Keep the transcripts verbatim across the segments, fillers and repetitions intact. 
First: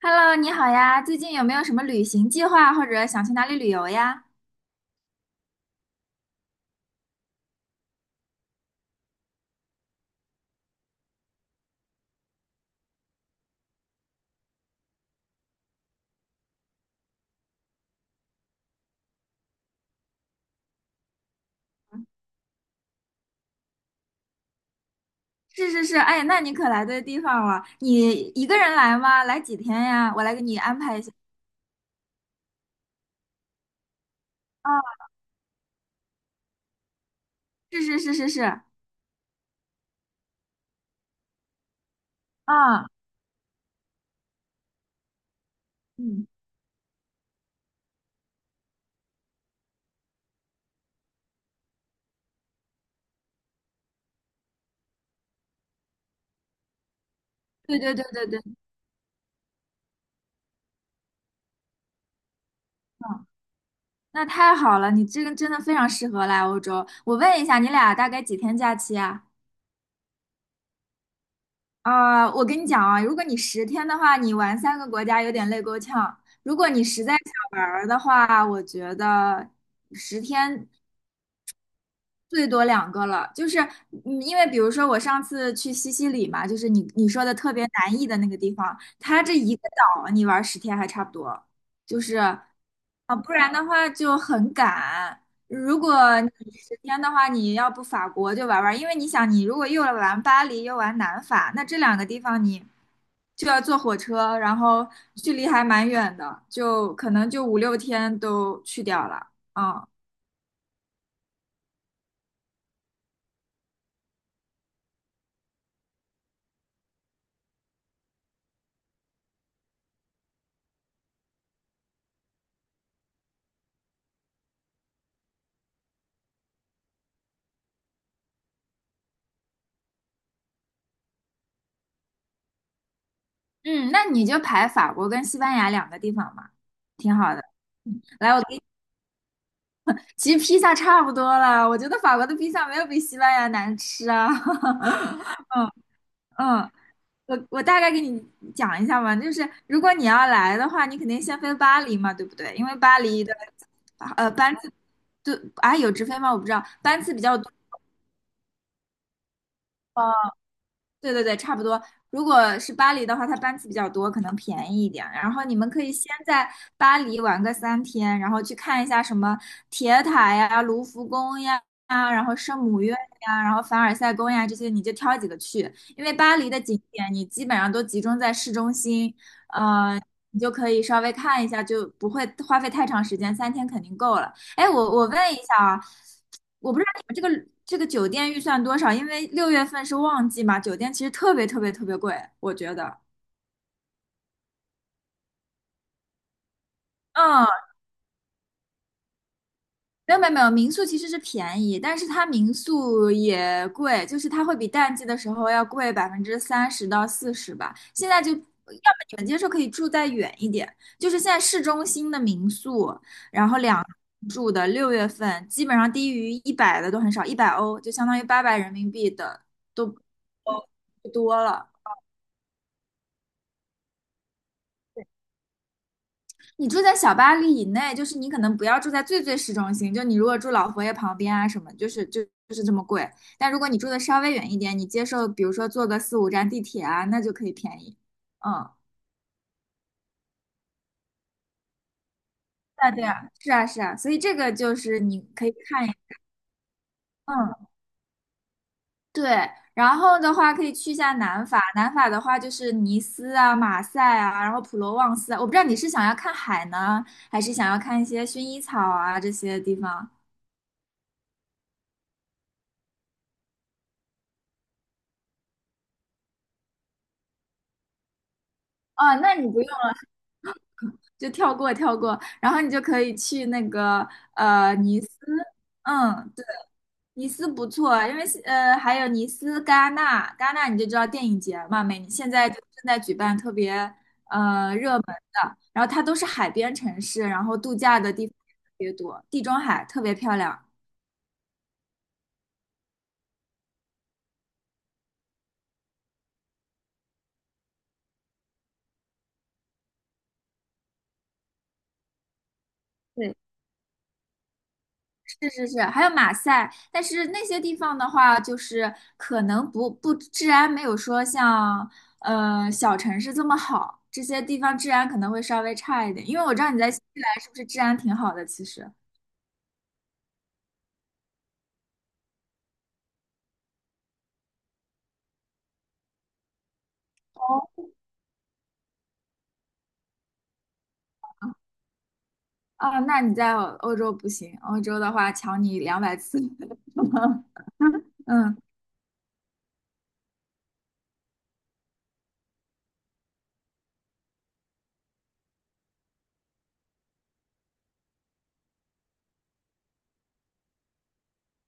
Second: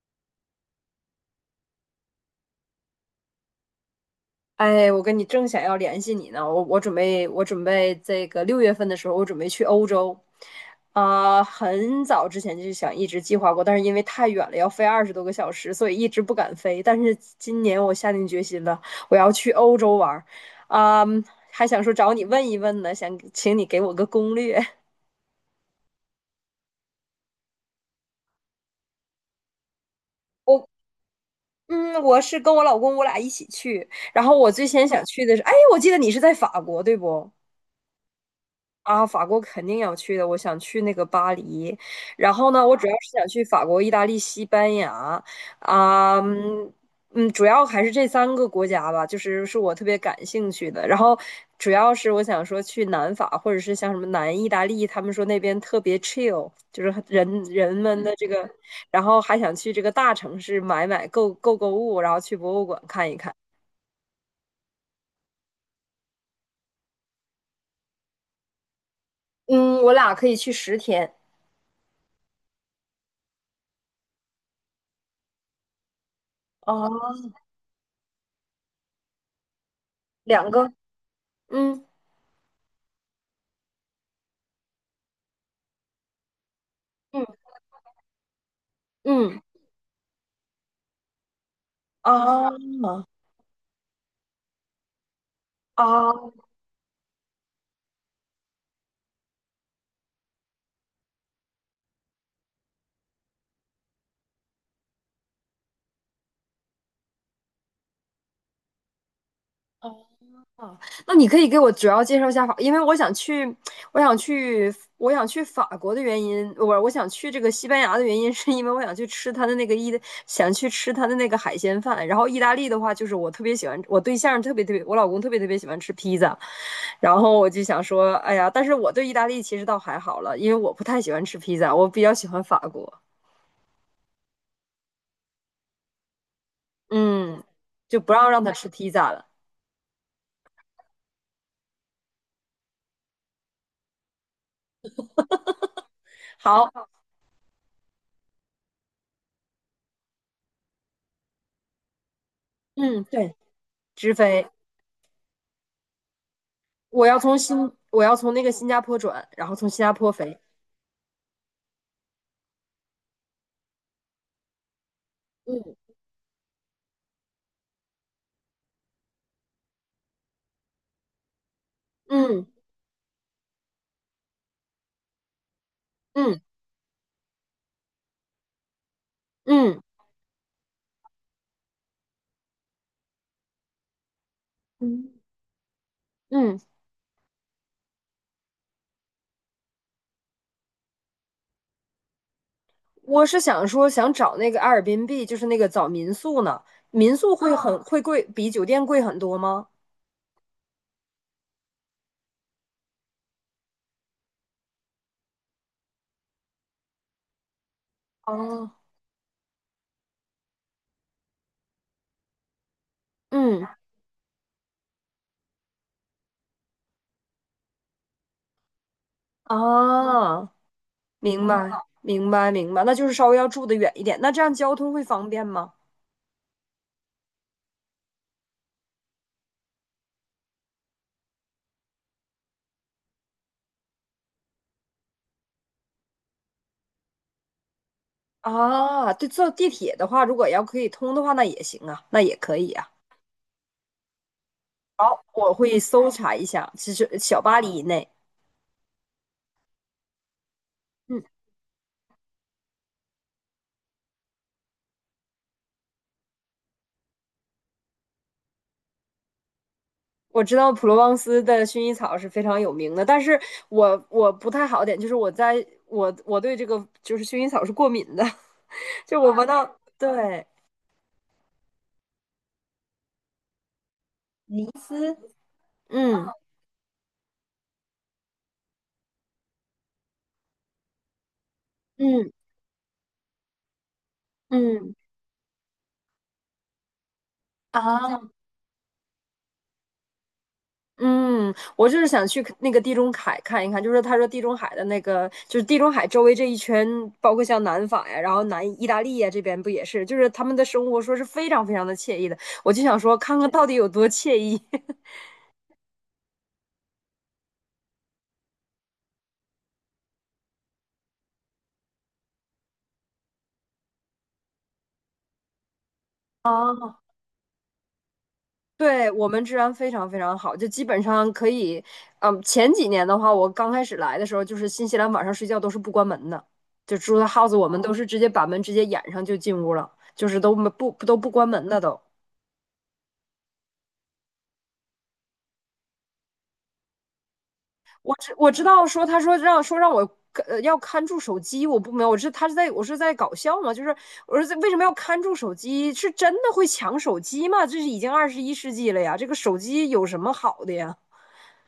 Hello，你好呀，最近有没有什么旅行计划，或者想去哪里旅游呀？哎，我跟你正想要联系你呢，我我准备我准备这个六月份的时候，我准备去欧洲。啊、很早之前就想一直计划过，但是因为太远了，要飞二十多个小时，所以一直不敢飞。但是今年我下定决心了，我要去欧洲玩儿。啊、还想说找你问一问呢，想请你给我个攻略。是是是，哎，那你可来对地方了。你一个人来吗？来几天呀？我来给你我安排一下。嗯，我是跟我老公我俩一起去，然后我最啊，先想去的是，哎，我记得你是在法国，对不？是是是是是，啊，法国肯定要去的，我想去那个巴黎，然后呢，我主啊，要是想去法国、意大利、西班牙。啊，嗯，嗯，嗯主要还是这三个国家吧，就是是我特别感兴趣的。然后主要是我想说去南法，或者是像什么南意大利，他们说那边特别 chill，就是很人人对对们对的对这对，个。然后还想去这个大城市买买购购购物，然后去博物馆看一嗯，看。那太好了，你这个真的非常适合来欧洲。我问一下，你俩大概几天假期啊？嗯，我俩可以去十天。啊，我跟你讲啊，如果你十天的话，你玩三个国家有点累够呛。如果你实在哦，想玩儿的话，我觉得十两天。个。嗯最多两个了，就是嗯，因为比如说我上次去西西里嘛，就是你你说的嗯特别南意的那个地方，它这嗯。一个岛你玩十天还差不多，就是啊啊，不然的话就很赶。如果哦你十天的话，你要不法国就玩玩，因为你想，你如果又玩巴黎又玩南法，那这两个地方你就要坐火车，然后距离还蛮远的，就可能就五六天都去掉了，嗯。哦，那你可以给我主要介绍一下法，因为我想去，我想去，我想去法国的原因，我我想去这个西班牙的原因，是因为我想去吃它的那个意大，想去吃它的那个海鲜饭。然后意大利的话，就是我特别喜欢，我对象特别特别，我老公特别特别喜欢吃披萨。然后我就想说，哎呀，但是我对意大利其实倒还好了，因为我不太喜欢吃披萨，我比较喜欢法国。嗯，那你就排法国跟西班牙两个地方嘛，挺好的。嗯，就嗯不让来，我让他给你，吃披萨了。其实披萨差不多了，我觉得法国的披萨没有比西班牙难吃啊。嗯嗯，好，我我大概给你讲一下吧，就是如果你要来的话，你肯定先飞巴黎嘛，对不对？因为巴嗯，黎的对，直呃飞。班次，对，啊有直飞吗？我不知道，班我次要比较从多，新，我要从那个新加坡转，然后从新加坡飞。对对对，差不多。如果是巴黎的话，它班次比较多，可能便宜一点。然后你们可以嗯先在巴黎玩个三天，然后去看一下什么铁塔呀、卢浮宫呀、然后嗯圣母院呀、然后凡尔赛宫呀这些，你就挑几个去。因为巴嗯黎的景点你基本上都集中在市中心，嗯呃，你就可以稍微看一下，就不会花费太长时间，三天肯定够了。哎，我我嗯问一下啊，嗯，这个酒店预算多少？因为六月份是旺季嘛，酒店其实特别特别特别贵，我觉得。我是想说，想找那个阿尔 r b 就是那个找民宿呢。民宿嗯，会很啊会贵，比酒店贵很多吗？没有没有没有，民宿其实是便宜，但是它民宿也贵，就是它会比淡季的时候要贵百分之三十到四十吧。现在就要么哦你们接受可以住再远一点，就是现在市中心的民宿，然后嗯两住的六月份基本上低于一百的都很少，一百欧就相当于八百人民币的都啊，都不多明了。白明白明白，那就是稍微要住的远一点。那这样交通会方便吗？你住在小巴黎以内，就是你可能不要住在最最市中心，就你如果住老佛爷旁边啊什么，就是就就是这么贵。但如果你住的稍微远一点，你接受比如说坐个四五站地铁啊，那就可以便宜。嗯，啊，对，坐地铁的话，如果要可以通的话，那也行啊，那也可以对啊。啊对啊，是啊是啊，所以这个就是你可以我会看一，搜查一下，其实小嗯，巴黎以内。对。然后的话可以去一下嗯。南法，南法的话就是尼斯啊、马赛啊，然后普罗旺斯啊。我不知道你是想要看海呢，还是想要看一些薰衣草啊这些地方。我知道普罗旺斯的薰衣草是非常有名的，但是我我不太好点，就是我在我我对这个就是薰衣草是过敏的。哦，就我那闻你不到。用。就跳过跳过，然后你就可以去那个呃尼斯，斯嗯嗯，对尼斯不错，因为呃还有尼斯、戛纳，戛纳你就知道电影节嘛，每现嗯在就正在举办特别呃热嗯门的，然后它都是海边城市，然后度假的啊，地方也特别多，地中海特别漂亮。嗯，我就是想去那个地中海看一看，就是他说地中海的那个，就是地中海周围这一圈，包括像南法呀，然后南意大利呀这边不也是，就是他们的生活说是非常非常的惬意的，我就想说对，看看到底有多惬意。是是是，还有马赛，但是那些地方的话，就是可能不不治安没有说像呃小城市这么好，这些地方治安可能会稍微差一点。因为我知道你在新 西兰是不是治安挺好的？其实对，我们治安非常非常好，就基本上可以。嗯，前几年的话，我刚开始来的时候，就是新西兰晚上睡觉都是不关门的，就住的 house，我们哦，都哦是直接把门直接掩上就进屋了，就是都没不都不关门的都。啊，那你在欧洲不行，欧洲的话抢你两百次。我知我嗯知道说他说让说让我呃要看住手机，我不明白，我是他是在我是在搞笑吗？就是我说这为什么要看住手机？是真的会抢手机吗？这是已经二十一世纪了呀，这个手机有什么好的呀？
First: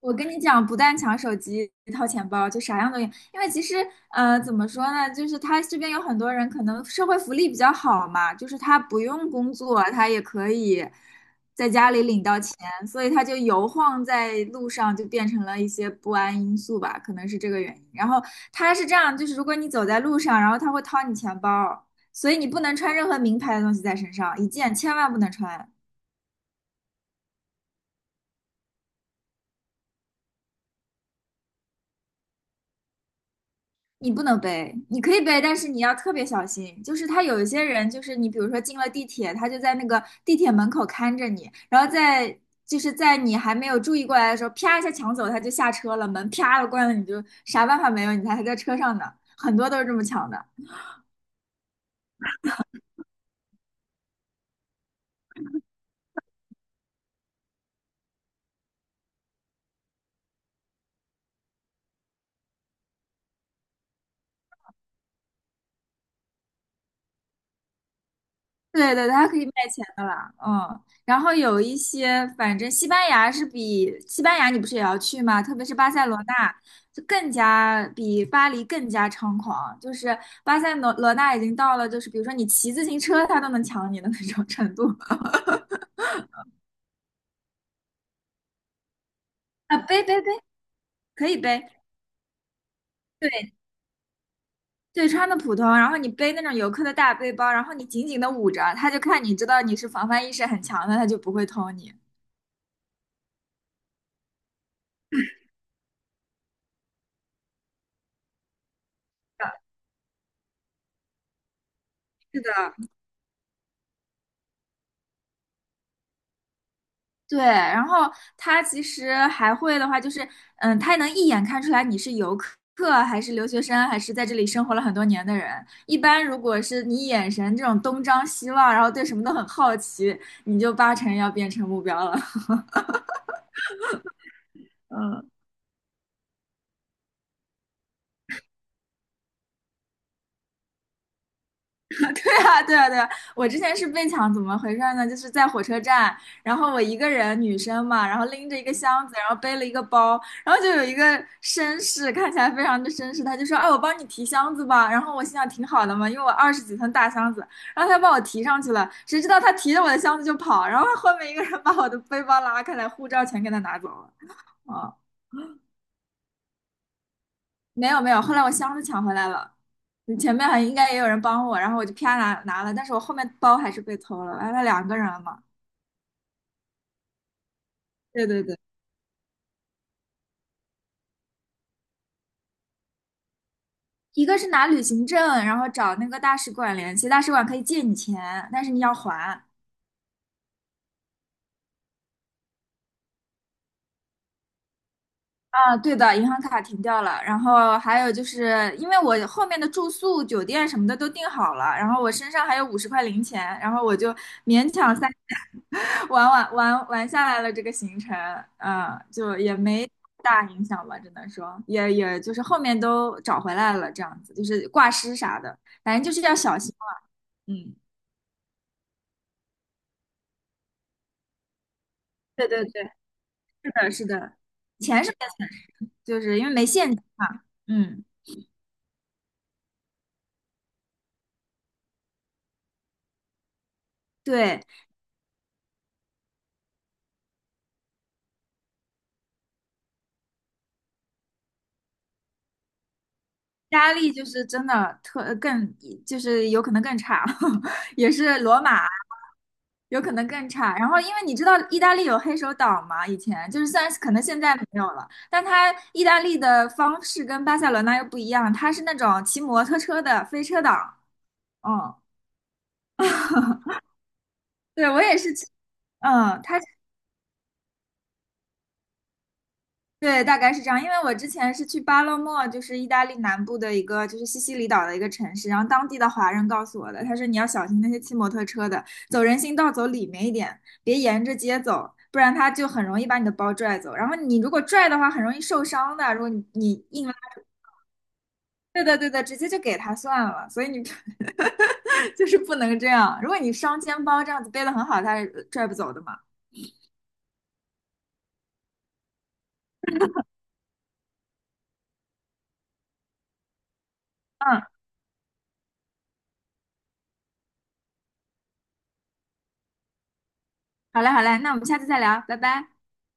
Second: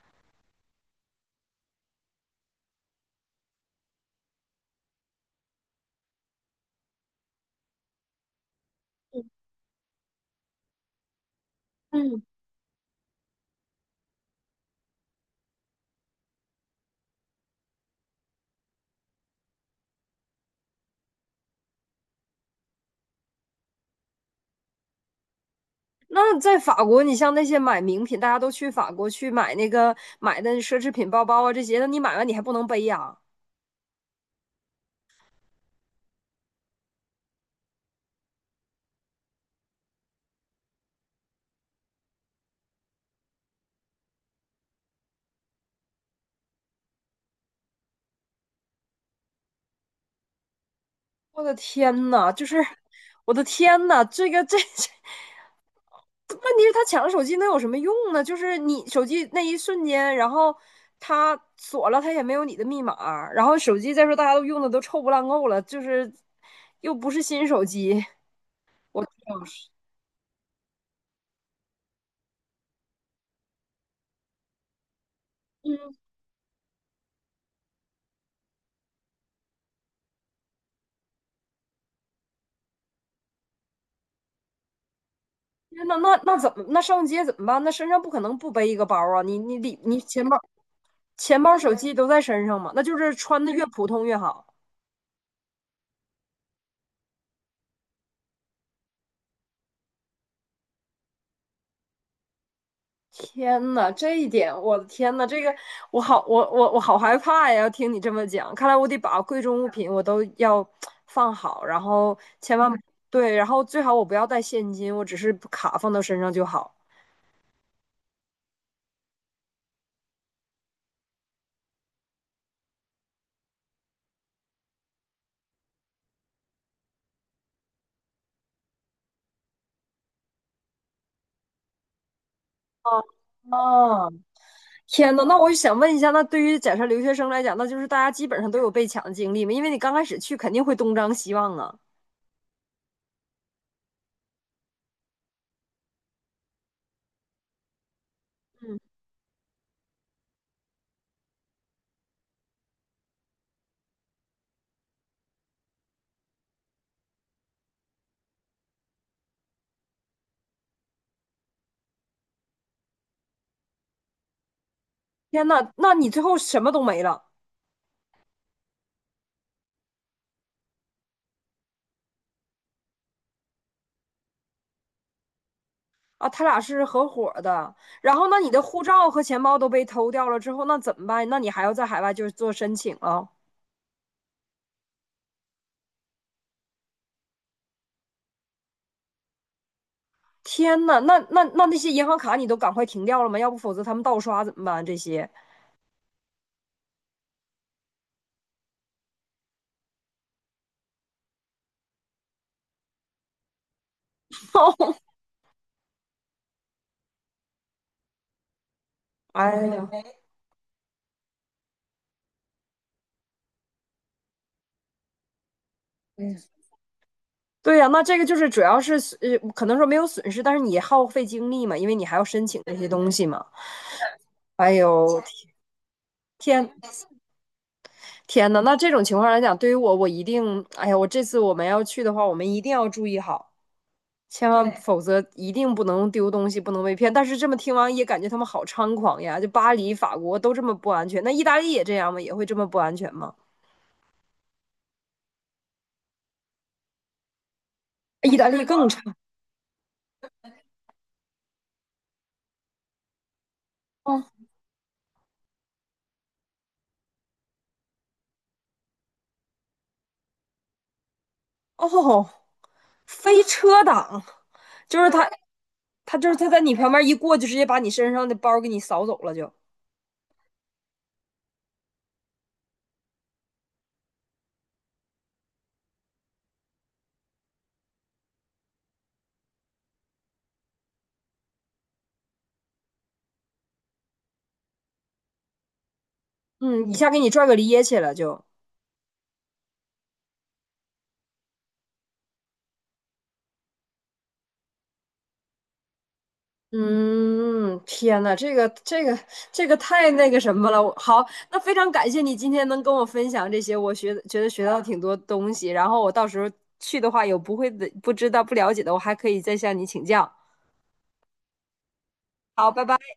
我跟你讲，不但抢手机、掏钱包，就啥样都有。因为其实，呃，怎么说呢，就是他这边有很多人可能社会福利比较好嘛，就是他不用工作，他也可以在家里嗯。领到钱，所以他就游晃在路上，就变成了一些不安因素吧，可能是这个原因。然后他是这样，就是如果你走在路上，然后他会掏你钱包，所以你不能穿任何名牌的东西在身上，一件千万不能穿。那在法国，你像那些买名品，大家都去法国去买那个买的奢侈品包包啊这些，那你买完你还不能背呀、你不能背，你可以背，但是你要特别小心。就是他有一些人，就是你比如说进了地铁，他就在那个地铁门口看着你，然后在就是在你还没有注意过来的时候，啪一下抢走，他就下车了，门啪的关了，你就啥办法没有，你还还在车上呢。很多都是这么抢的。我的天呐，就是我的天呐。这个这这，问题是他抢了手机能有什么用呢？就是你手机那一瞬间，然后他锁了，他也没有你的密码，然后手机再说大家都用的都臭不烂够了，就是又不是新手机。对我对，天它可以卖钱的啦，嗯，然后有一些，反正西班牙是比西班牙，你不是也要去吗？特别是巴塞罗那，就更加比巴黎更加猖狂，就是巴塞罗罗那已经到了，就是比如说你骑自行车，他都能抢你的那种程度。呐，那那那怎么那上街怎么办？那身上不可能不背一个包啊！你你里啊，你背背钱背，包可以钱包、背，手机都在身上嘛，那就是穿的对越普通越好。对，穿的普通，然后你背那种游客的大背包，然后你紧紧的捂着，他就看你知道你是防范意识很强的，他就不会偷你。天呐，这一点，我的天呐，这个我好，我我我好害怕呀！要听你这么讲，看来我得把贵重物品我都要放好，然后是千万的，对，然后最好我不要带现金，我只是卡放到身上就好。对，然后他其实还会的话，就是嗯，他能一眼看出来你是游客还是留学生，还是在这里生活了很多年的人。一般如果是你眼神这种东张西望，然后对什么都很好奇，你就八成要变成目标了。啊，天呐，那我就想问一下，那对于假设留学生来讲，那就是大家基本上都有被抢的经历嘛，因为你刚开始去肯定会东张西望啊。对啊，对啊，对啊！我之前是被抢，怎么回事呢？就是在火车站，然后我一个人，女生嘛，然后拎着一个嗯，箱子，然后背了一个包，然后就有一个绅士，看起来非常的绅士，他就说："哎，我帮你提箱子吧。"然后我心想挺好的嘛，因为我二十几寸大箱子，然后他帮我提上去了，谁知道他提着我的箱子就跑，然后后面一个人把我的背包拉开来，护照全给他拿走了。啊、天呐，那你最后什么都没了。没有没有，后来我箱子抢回来了，你前面还应该也有人帮我，然后我就啪拿拿了，但是我后面包还是被偷了，完了两个人了嘛。啊，他俩是合伙的。然后，对那对你对，的护照和钱包都被偷掉了之后，那怎么办？那你还要在海外就是做申请啊？一个是拿旅行证，然后找那个大使馆联系，大使馆可以借你钱，但是你要还。天呐，那那那那些银行卡你都赶快停掉了吗？要不否则他们盗刷怎么办？这些。啊，对的，银行卡停掉了，然后还有就是因为我后面的住宿、酒店什么的都订好了，然后我身上还有五十块零钱，然后我就勉强三 玩玩玩玩下来了这个行程，嗯，就也哎呀，没大影响吧，只能说也也就是后面都找回来了，这样子就是挂失啥的，反正就是要小心了。嗯，对呀、那这个就是主要是呃，可能说没有损失，但是你耗费精力嘛，因为你还要申对请对这对，些东西嘛。是的，是的，哎钱是呦，没就是因为没天现金嘛，嗯，天呐，那这种情况来讲，对于我，我一定，哎呀，我这次我们要去的话，我们一定要注意好。千对，万，对否则一定不能丢东西，不能被骗。但是这么听完也感觉他们好猖狂呀！就巴黎、法国都这么不安全，那意大利也这样吗？也会这么不安全吗？压力就是真的特呃更，就是有可能更差，也意是大罗利马更差。有可能更差。然后，因为你知道意大利有黑手党嘛，以前就是虽然可能现猖在没有了，但它意大利的方式跟巴塞罗那又不一样，它是那种骑摩托车的飞车党。哦嗯，哦，飞车党对，我就是也他，是骑，他就是嗯，他它在你旁边一过，就直接把你身上的包给你扫走了，就对，大概是这样。因为我之前是去巴勒莫，就是意大利南部的一个，就是西西里岛的一个城市。然后当地的华人告诉我的，他说你要小心那些骑摩托车的，走人行道走里面一点，别沿着街走，不然他就很容易把你的包拽走。然后你如果拽的话，很容易受伤的。如果你你嗯，一硬下拉，给你拽个趔趄了就。对的对的，直接就给他算了。所以你 就是不能这样。如果你双肩包这样子背的很好，他是拽不走的嘛。嗯，天呐，这个这个这个太那个什么了。我好，那非常感谢你今天能跟我分享这些，我学觉得嗯，学到挺多东西。然后我到时候去的话，有不会的、不知道、不了解的，我还可以再向你请教。好嘞好嘞，那我们下次再聊，拜拜。好，拜拜。